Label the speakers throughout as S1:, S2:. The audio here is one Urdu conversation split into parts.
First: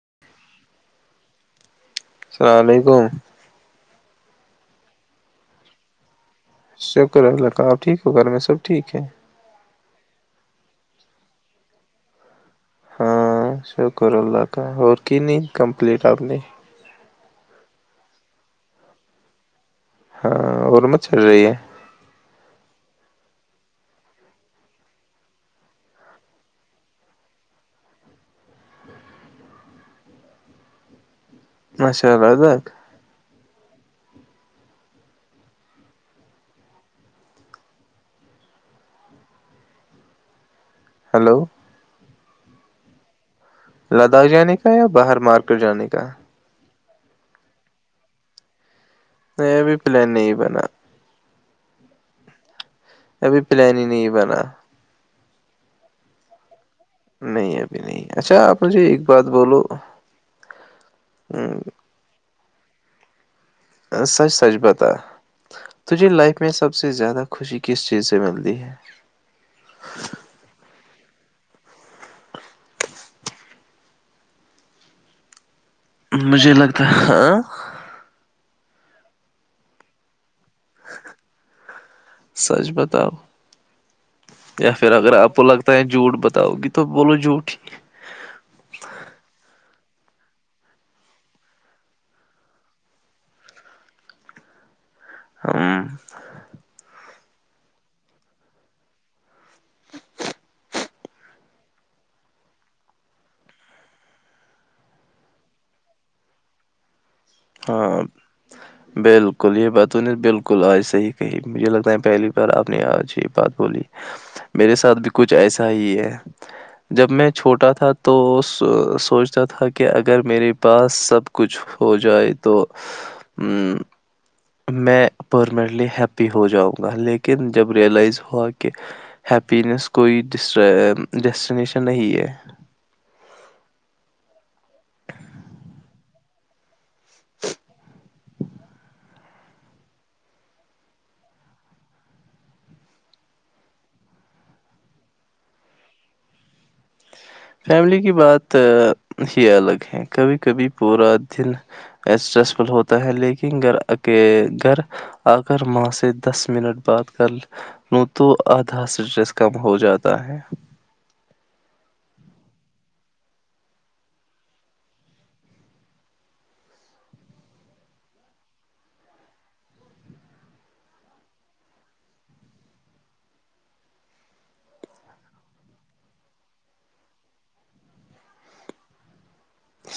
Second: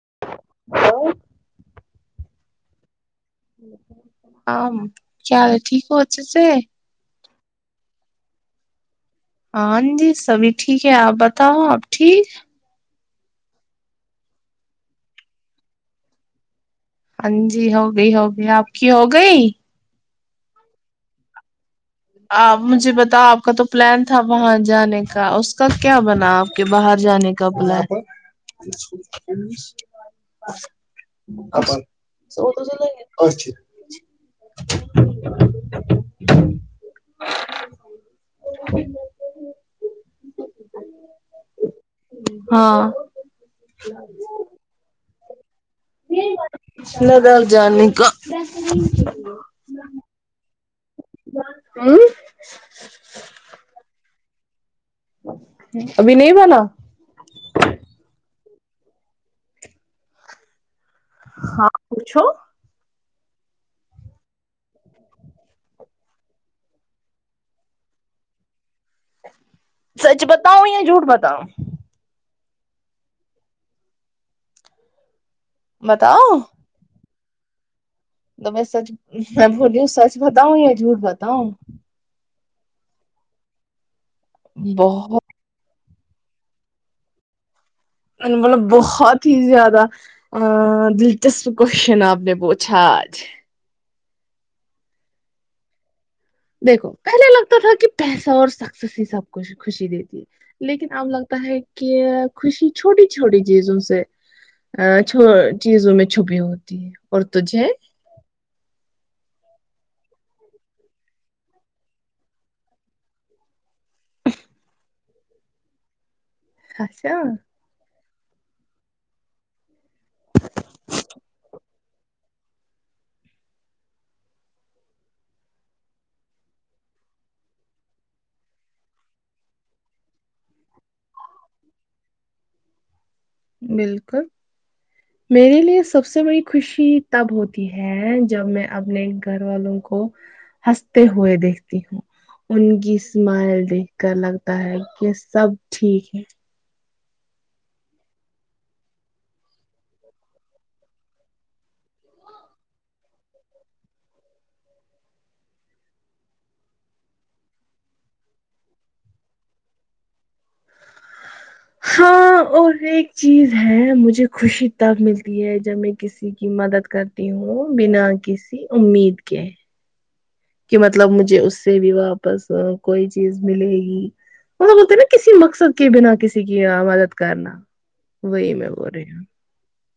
S1: [unintelligible]
S2: [unintelligible]
S1: ہاں کیال ہے ٹھیک ہو اچ سے
S2: شکر اللہ کا آپ ٹھیک ہو گ میں سب ٹھیک ہے
S1: ہاں جی سبھی ٹھیک ہے آپ بتاؤ آپ ٹھیک
S2: ہاں شکر اللہ کا ہو کی نہیں کمپلیٹ اپنی
S1: ہاں جی ہو گئی ہوگئی آپ کی ہو گئی
S2: ہاں اور مت چل رہی ہے
S1: آپ مجھے بتاؤ آپ کا تو پلان تھا باں جانے کا اس کا کیا بنا آپ کے باہر جانے کا پلان آ
S2: ماشاء اللہ
S1: سب تو
S2: لداخ
S1: چھ [unintelligible] [unintelligible]
S2: ہلو
S1: ہاں
S2: لداخ جانے کا یا باہر مار کر جانے کا
S1: ندار جانے کا
S2: نہیں ابھی پلان نہیں بنا
S1: ہوں
S2: ابھی پلان ہی نہیں بنا
S1: ابھی نہیں والا
S2: مھے ایک بات بولو
S1: ہاں پوچھو
S2: سچ سچ بتا تجھے لائف میں سب سے زیادہ خوشی کس چیز سے ملتی ہے
S1: سچ بتاؤ یا جھوٹ بتا تاؤ بتاؤ
S2: مجھے لگتا ہے ہاںھ
S1: تو میں سچ میں بولی ہوں سچ بتاؤں یا جھوٹ بتاؤں
S2: سچ بتاؤ یا پھر اگر
S1: بہت
S2: آپ کو لگتا جھوٹ بتاؤ گی تو بولو جھوٹ
S1: ا دلچسپ کوشچن آپ نے پوچھا آج
S2: ہوں
S1: دیکھو پہلے لگتا تھا کہ پیسہ اور سکسیس ہی سب کچھ خوشی دیتی ہے لیکن اب لگتا ہے کہ خوشی چھوٹی چھوٹی چیزوں سے ا چیزوں میں چھپی ہوتی ہے اور تھے
S2: ہاں بالکل یہ باتوں نے بالکل آج سےحی کہی مجھے لگتا ہے پہلی بار آپ نے آج یہ بات بولی میرے ساتھ بھی کچھ ایسا ہی ہے جب
S1: اچھا
S2: میں چھوٹا تھا تو سوچتا تھا کہ اگر میرے پاس سب کچھ ہو جائے تو تو ہ میں پرمننٹلی ہیپی ہو جاؤں گا لیکن جب ریلائز ہوا کہ ہیپینس کوئی ڈیسٹینیشن نہیں ہے
S1: بالکل میرے لیے سب سے بڑی خوشی تب ہوتی ہے جب میں اپنے گھر والوں کو ہنستے ہوئے دیکھتی ہوں ان کی اسمائل دیکھ کر لگتا ہے کہ سب ٹھیک ہے
S2: فیملی کی بات ہی الگ ہے کبھی کبھی پورا دن اسٹریس فل ہوتا ہے لیکن گھر اک گھر آ کر ماں سے دس منٹ بات کر لوں تو آدھا اسٹریس کم ہو جاتا ہے
S1: ہاں اور ایک چیز ہے مجھے خوشی تب ملتی ہے جب میں کسی کی مدد کرتی ہوں بنا کسی امید کے کہ مطلب مجھے اس سے بھی واپس کوئی چیز ملے گی وہ بولتے نا کسی مقصد کے بنا کسی کی مدد کرنا وہی میں بول رہی ہوں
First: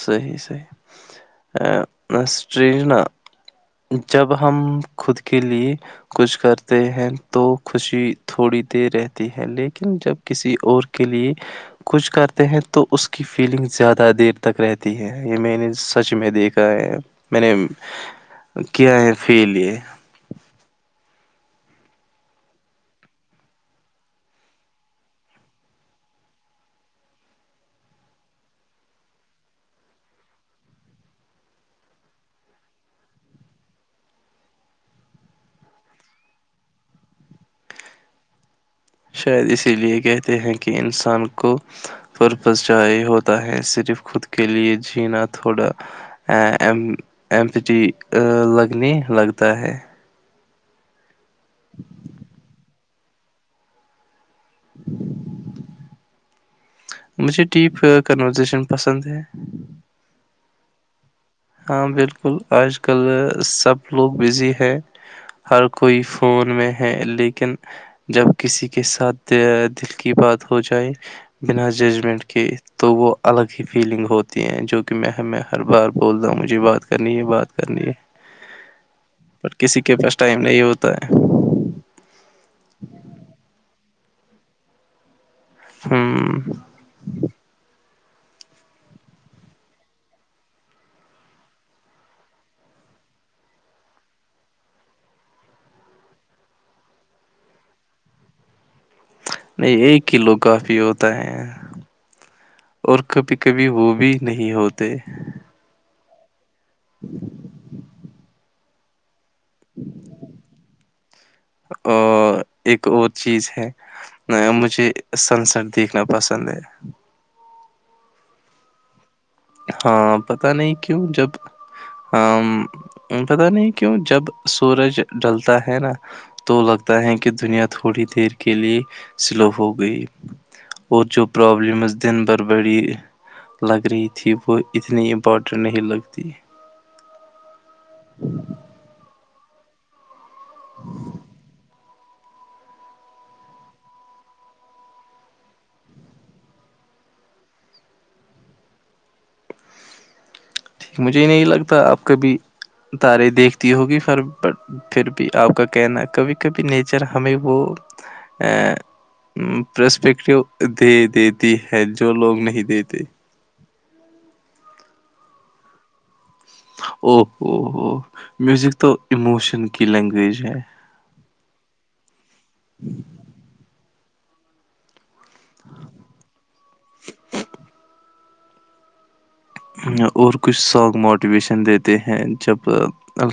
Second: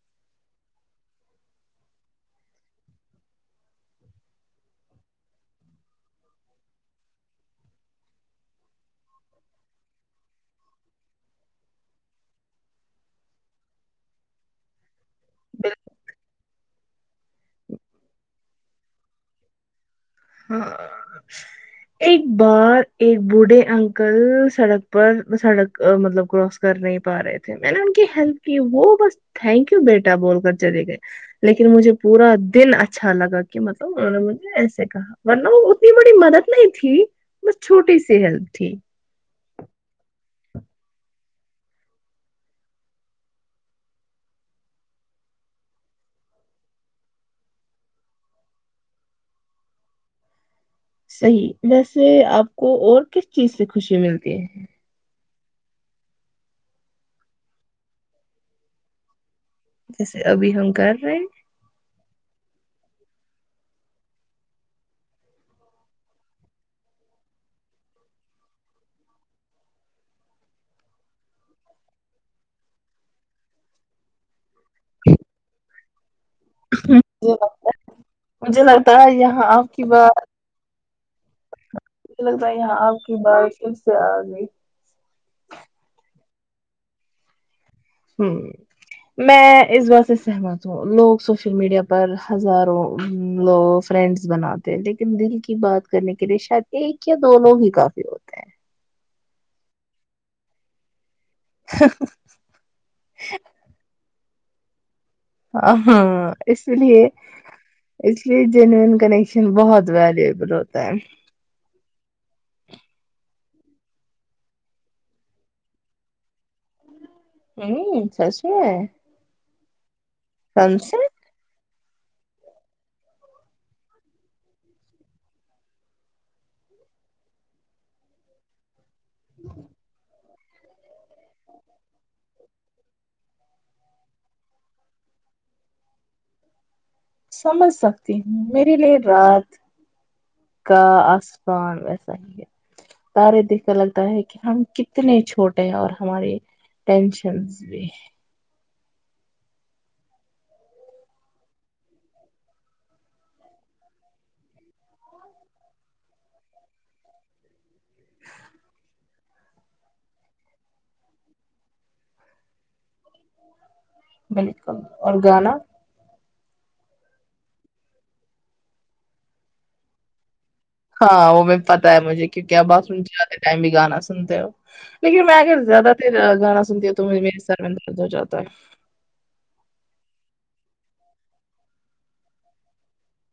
S2: صحیح صحیحٹری جب ہم خود کے لیے کچھ کرتے ہیں تو خوشی تھوڑی دیر رہتی ہے لیکن جب کسی اور کے لیے کچھ کرتے ہیں تو اس کی فیلنگ زیادہ دیر ت کرریےتی ہے یہ میں نے سچ میں دیکھا ہے میں نے کیا ہے فیل یہ
S1: ہاں ایک بار ایک بوڑھے انکل سڑک پر سڑک مطلب کراس کر نہیں پا رہے تھے میں نے ان کی ہیلپ کی وہ بس تھینک یو بیٹا بول کر چلے گئے لیکن مجھے پورا دن اچھا لگا کہ مطلب انہوں نے مجھے ایسے کہا ورنہ وہ اتنی بڑی مدد نہیں تھی بس چھوٹی سی ہیلپ تھی
S2: شاید اسی لیے کہتے ہیں کہ انسان کو پرپز چاہے ہوتا ہے صرف خود کے لیے جینا تھوڑا ایمپٹی لگنے لگتا ہے
S1: صحی ویسے آپ کو اور کس چیز سے خوشی ملتی ہے
S2: [unintelligible] مجھے ٹیپ کنورزیشن پسند ہے
S1: جیسے ابھی ہم کر رہے ہیں
S2: ہاں بالکل آج کل سب لوگ بزی ہے ہر کوئی فون میں ہے لیکن جب کسی کے ساتھ دل کی بات ہو جائے بنا ججمنٹ کے تو وہ الگ ہی فیلنگ ہوتی ہیں جو کہ میں ہمیں ہر بار بولتا ہوں مجھے بات کرنی ہے
S1: مجھے
S2: بات کرنی ہے
S1: لگ- مجھے لگتا ہے یہاں
S2: پر
S1: آپ
S2: کسی
S1: کی
S2: کے پاس
S1: بات
S2: ٹائم نہیں ہوتا ہے
S1: ب یہاں آپ کی بارش اس سے آ گئی
S2: ہوں
S1: ہ میں اس بات سے سہمت ہوں لوگ سوشل میڈیا پر ہزاروں لو فرینڈس بناتے ہیں لیکن دل کی بات کرنے کے لیے شاید ایک یا دو لوگ ہی کافی ہوتے ہیں
S2: نہیں ایک کلو کافی ہوتا ہو ہے اور کبھی کبھی وہ بھی نہیں ہوتے
S1: آ ہاں اس لیے اس لیے جینوین کان بہت ویلیوبل ہوتا ہے
S2: اور ایک اور چیز ہے مجھے سن سیٹ دیکھنا پسند ہے
S1: ہوں سس میں ہے
S2: ہاں پتہ نہیں کیوں جب ہ پتہ نہیں کیوں جب سورج ڈلتا ہے نا تو لگتا ہے کہ دنیا تھوڑی دیر کے لیے سلو ہو گئی اور جو برابلمز دن بھر بڑی لگ رہ تھی وہ اتنی امپورٹینٹ نہیں لگتی
S1: سمج سکتی ہوں میرے لیے رات کا آسمان ویسا ہی ہے تارے دیکھنے لگتا ہے کہ ہم کتنے چھوٹے ہیں اور ہماری ٹینشن بھی
S2: مجھے نہیں لگتا آپ کبھی تارے دیکھتی ہوگیر بٹ پھر بھی آپ کا کہنا کبھی کبھی نیچر ہمیں وہ ا پرسپیکٹیو دے دیتی ہے جو لوگ نہیں دیتے
S1: بالکل اور گانا
S2: اوو ہوو میوزک تو اموشن کی لینگویج ہے
S1: ہاں وہ بھی پتتا ہے مجھے کیکہ باس رومے ٹائم بھی گانا سنند ہو لیکن میں اگر زیادہ تر گانا سنتی ہوں تو مے سر میں درد ہو جاتا ت [inaudible]
S2: اور کچھ سانگ موٹیویشن دیتے ہیں جب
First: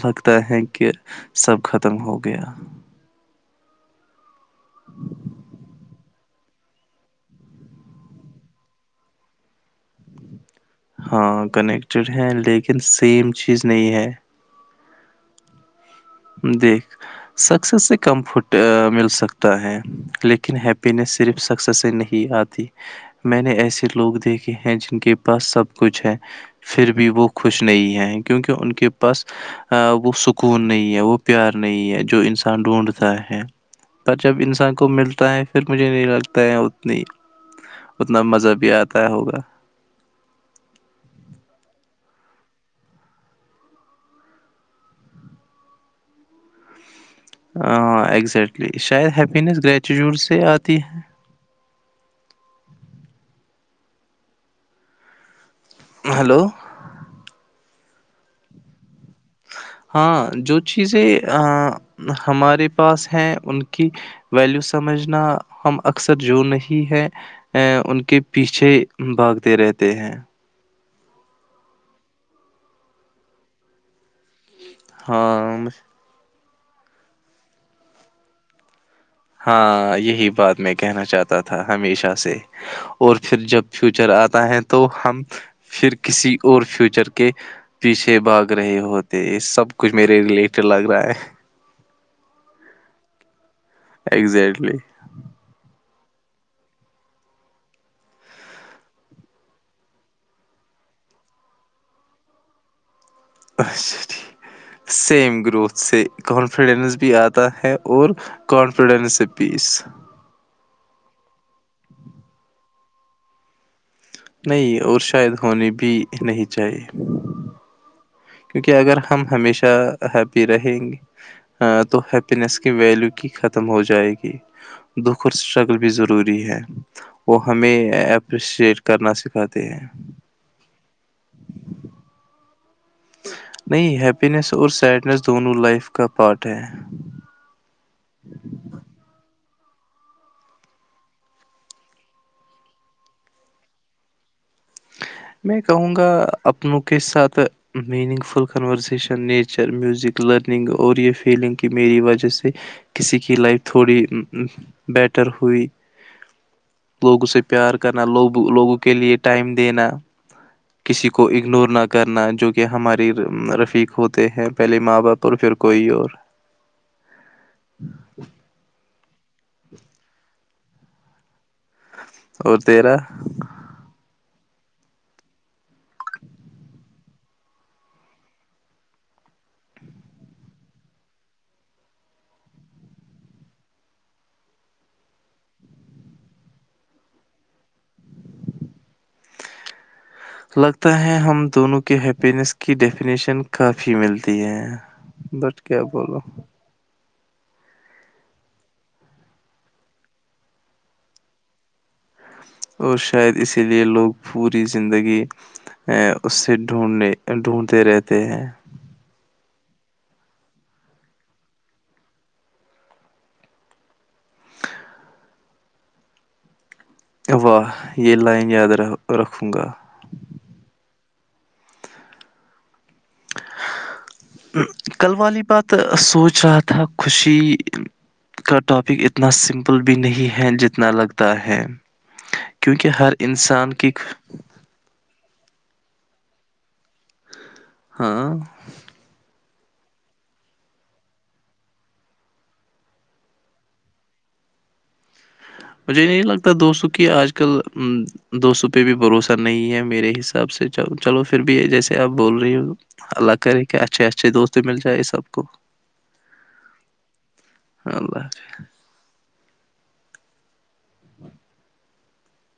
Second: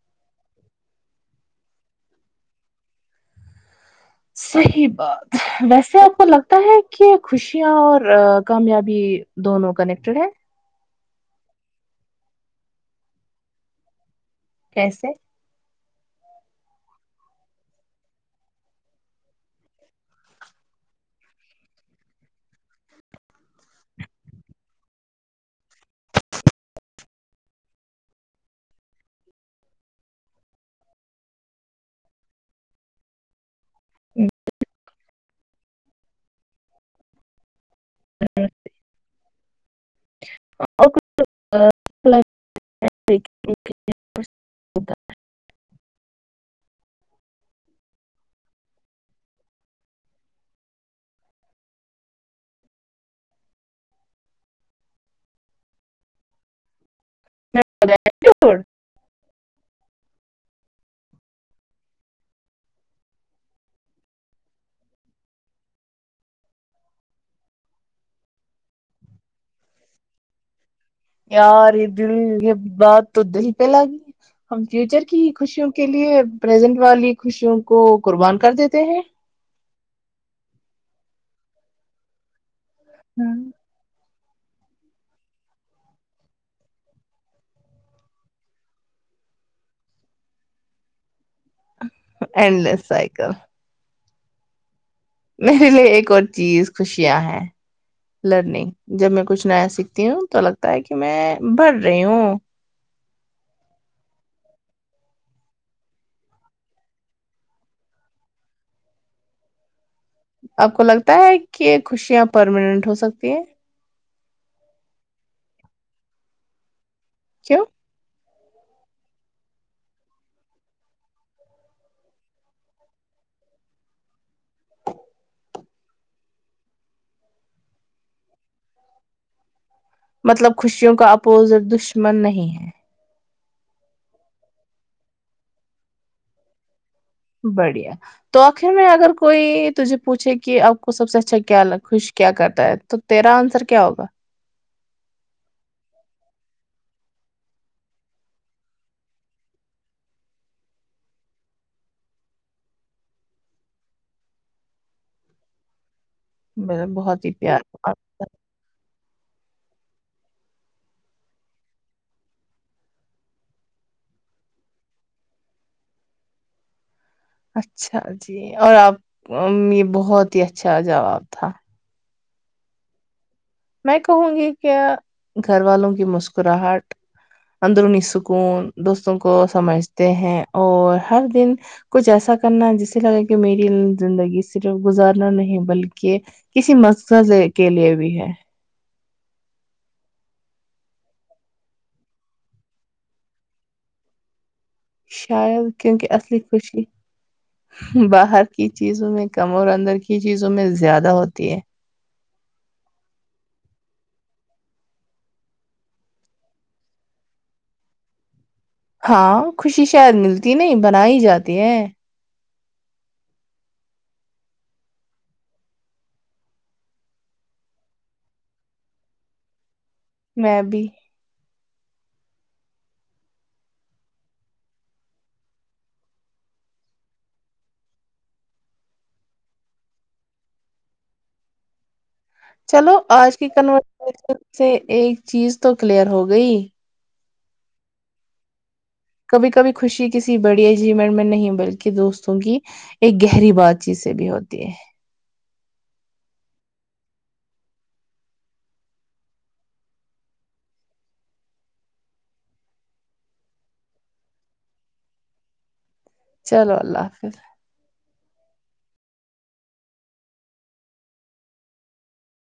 S2: لگتا ہے کہ سب ختم ہو گیا
S1: صحیح بات ویسے کو لگتا ہے کہ خوشیاں اور کامیابی دونوں کنیکٹیڈ ہے
S2: ہاں کنیکٹیڈ ہیں لیکن سیم چیز نہیں ہے
S1: کیسے
S2: دیکھ سکسیس سے کمفٹ مل سکتا ہے لیکن ہیپینس صرف سکسیس سے نہیں آتی میں نے ایسے لوگ دیکھے ہیں جن کے پاس سب کچھ ہے پھر بھی وہ خوش نہیں ہیں کیونکہ ان کے پاس وہ سکون نہیں ہے وہ پیار نہیں ہے جو انسان ڈھونڈتا ہے پر جب انسان کو ملتا ہے پھر مجھے نہیں لگتا ہے اتنی ہی اتنا مزہ بھی آتا ہوگا
S1: [inaudible]
S2: ہ اگزٹلی شاید ہیپس گریچٹیوڈ سے آتی ہے ہلو
S1: [inaudible]
S2: ہاں جو چیزیں ہمارے پاس ہیں ان کی ویلیو سمجھنا ہم اکثر جو نہیں ہے ان کے پیچھے بھاگتے رہتے ہیں
S1: یار یہ دل یہ بات تو دل پہ لگی ہے ہم فیوچر کی
S2: ہاں
S1: خوشیوں کے لیے پرزنٹ والی خوشیوں کو قربان کر دیتے ہیں
S2: ہاں یہی بات میں کہنا چاہتا تھا ہمیشہ سے اور پھر جب فیوچر آتا تو ہم پھر کسی اور فیوچر کے پیچھے بھاگ رہے ہوتے ہیں سب کچھ میرے ریلیٹڈ لگ رہا ہے
S1: اینڈ لیس سائیکل
S2: اگزٹلی
S1: میرے لیے ایک اور چیز خوشیاں ہیں لرننگ جب میں کچھ نیا سیکھتی ہوں تو لگتا ہے کہ میں بڑ رہی ہوں
S2: اچھاھ سیم گروتھ سے کانفیڈینس بھی آتا ہے اور کانفیڈینس سے پیس
S1: آپ کو لگتا ہے کہ خوشیاں پرماننٹ ہو سکتی ہیں
S2: نہیں اور شاید ہونی بھی نہیں چاہیے
S1: کیو
S2: کیونکہ اگر ہم ہمیشہ ہیپی رہیں گے تو ہیپینس کی ویلیو کی ختم ہو جائے گی دکھ اور اسٹرگل بھی ضروری ہے وہ ہمیں اپریشٹ کرنا سکھاتے ہیں
S1: مطلب خوشیوں کا اپوزٹ دشمن نہیں ہے
S2: نہیں ہیپینیس اور سیڈنیس دونوں لائف کا پارٹ ہے
S1: بڑی تو آخر میں اگر کوئی تجھے پوچھے کہ آپ کو سب سے اچھا کیا خوش کیا کرتا ہے تو تیرا آنسر کیا ہوگا
S2: میں کہوں گا اپنوں کے ساتھ meaningful conversation nature music learning اور یہ فیلنگ کہ میری وجہ سے کسی کی لائف تھوڑی بیٹر ہوئی
S1: میرا بہت
S2: لوگوں
S1: ہی
S2: سے پیار
S1: جواب
S2: کرنا لوگ لوگوں کے لیے ٹائم دینا کسی کو اگنور نہ کرنا جو کہ ہماراری رفیق ہوتے ہیں پہلے ماں باپ اور پھر کوئی اور
S1: اچھا جی اور آپ یہ بہت ہی اچھا جواب تھا
S2: اور تیرا
S1: میں کہوں گی کیا گھر والوں کی مسکراہٹ اندرونی سکون دوستوں کو سمجھتے ہیں اور ہر دن کچھ ایسا کرنا جسے لگا کہ میری زندگی صرف گزارنا نہیں بلکہ کسی مقصد کے لیے بھی ہے
S2: لگتا ہے ہم دونوں کے ہیپینیس کی ڈیفینیشن کافی ملتی ہے بٹ
S1: شاید
S2: کیا
S1: کیونکہ
S2: بولو
S1: اصلی خوشی باہر کی چیزوں میں کم اور اندر کی چیزوں میں زیادہ ہوتی ہے
S2: اور شاید اسی لیے لوگ پوری زندگی ا اس سے ڈھونڈنے ڈھونڈتے رہتے ہیں
S1: ہاں خوشی شاید ملتی نہیں بن ہی جاتی ہے
S2: واہ یہ لائن یاد رکھوں گا
S1: میں بھی
S2: کل والی بات سوچ رہا تھا خوشی کا ٹاپک اتنا سمپل بھی نہیں ہے جتنا لگتا ہے
S1: چلو
S2: کیونکہ ہر
S1: آج کی
S2: انسان
S1: کنورسشن سے ایک چیز تو کلیئر ہوگی گئی
S2: ہاں
S1: کبھی کبھی خوشی کسی بڑی اچیومنٹ میں نہیں بلکہ دوستوں کی ایک گہری بات چیت سے بھی ہوتی ہے
S2: مجھے نہیں لگتا دوستوں کی آج کل دوستوں پہ بھی بھروسہ نہیں ہے میرے حساب سے چلو پھر بھی جیسے آپ بول رہی ہو اللہ کرے کہ اچھے اچھے دوست مل جائے سب کو
S1: چلو اللہ حافظ
S2: [inaudible]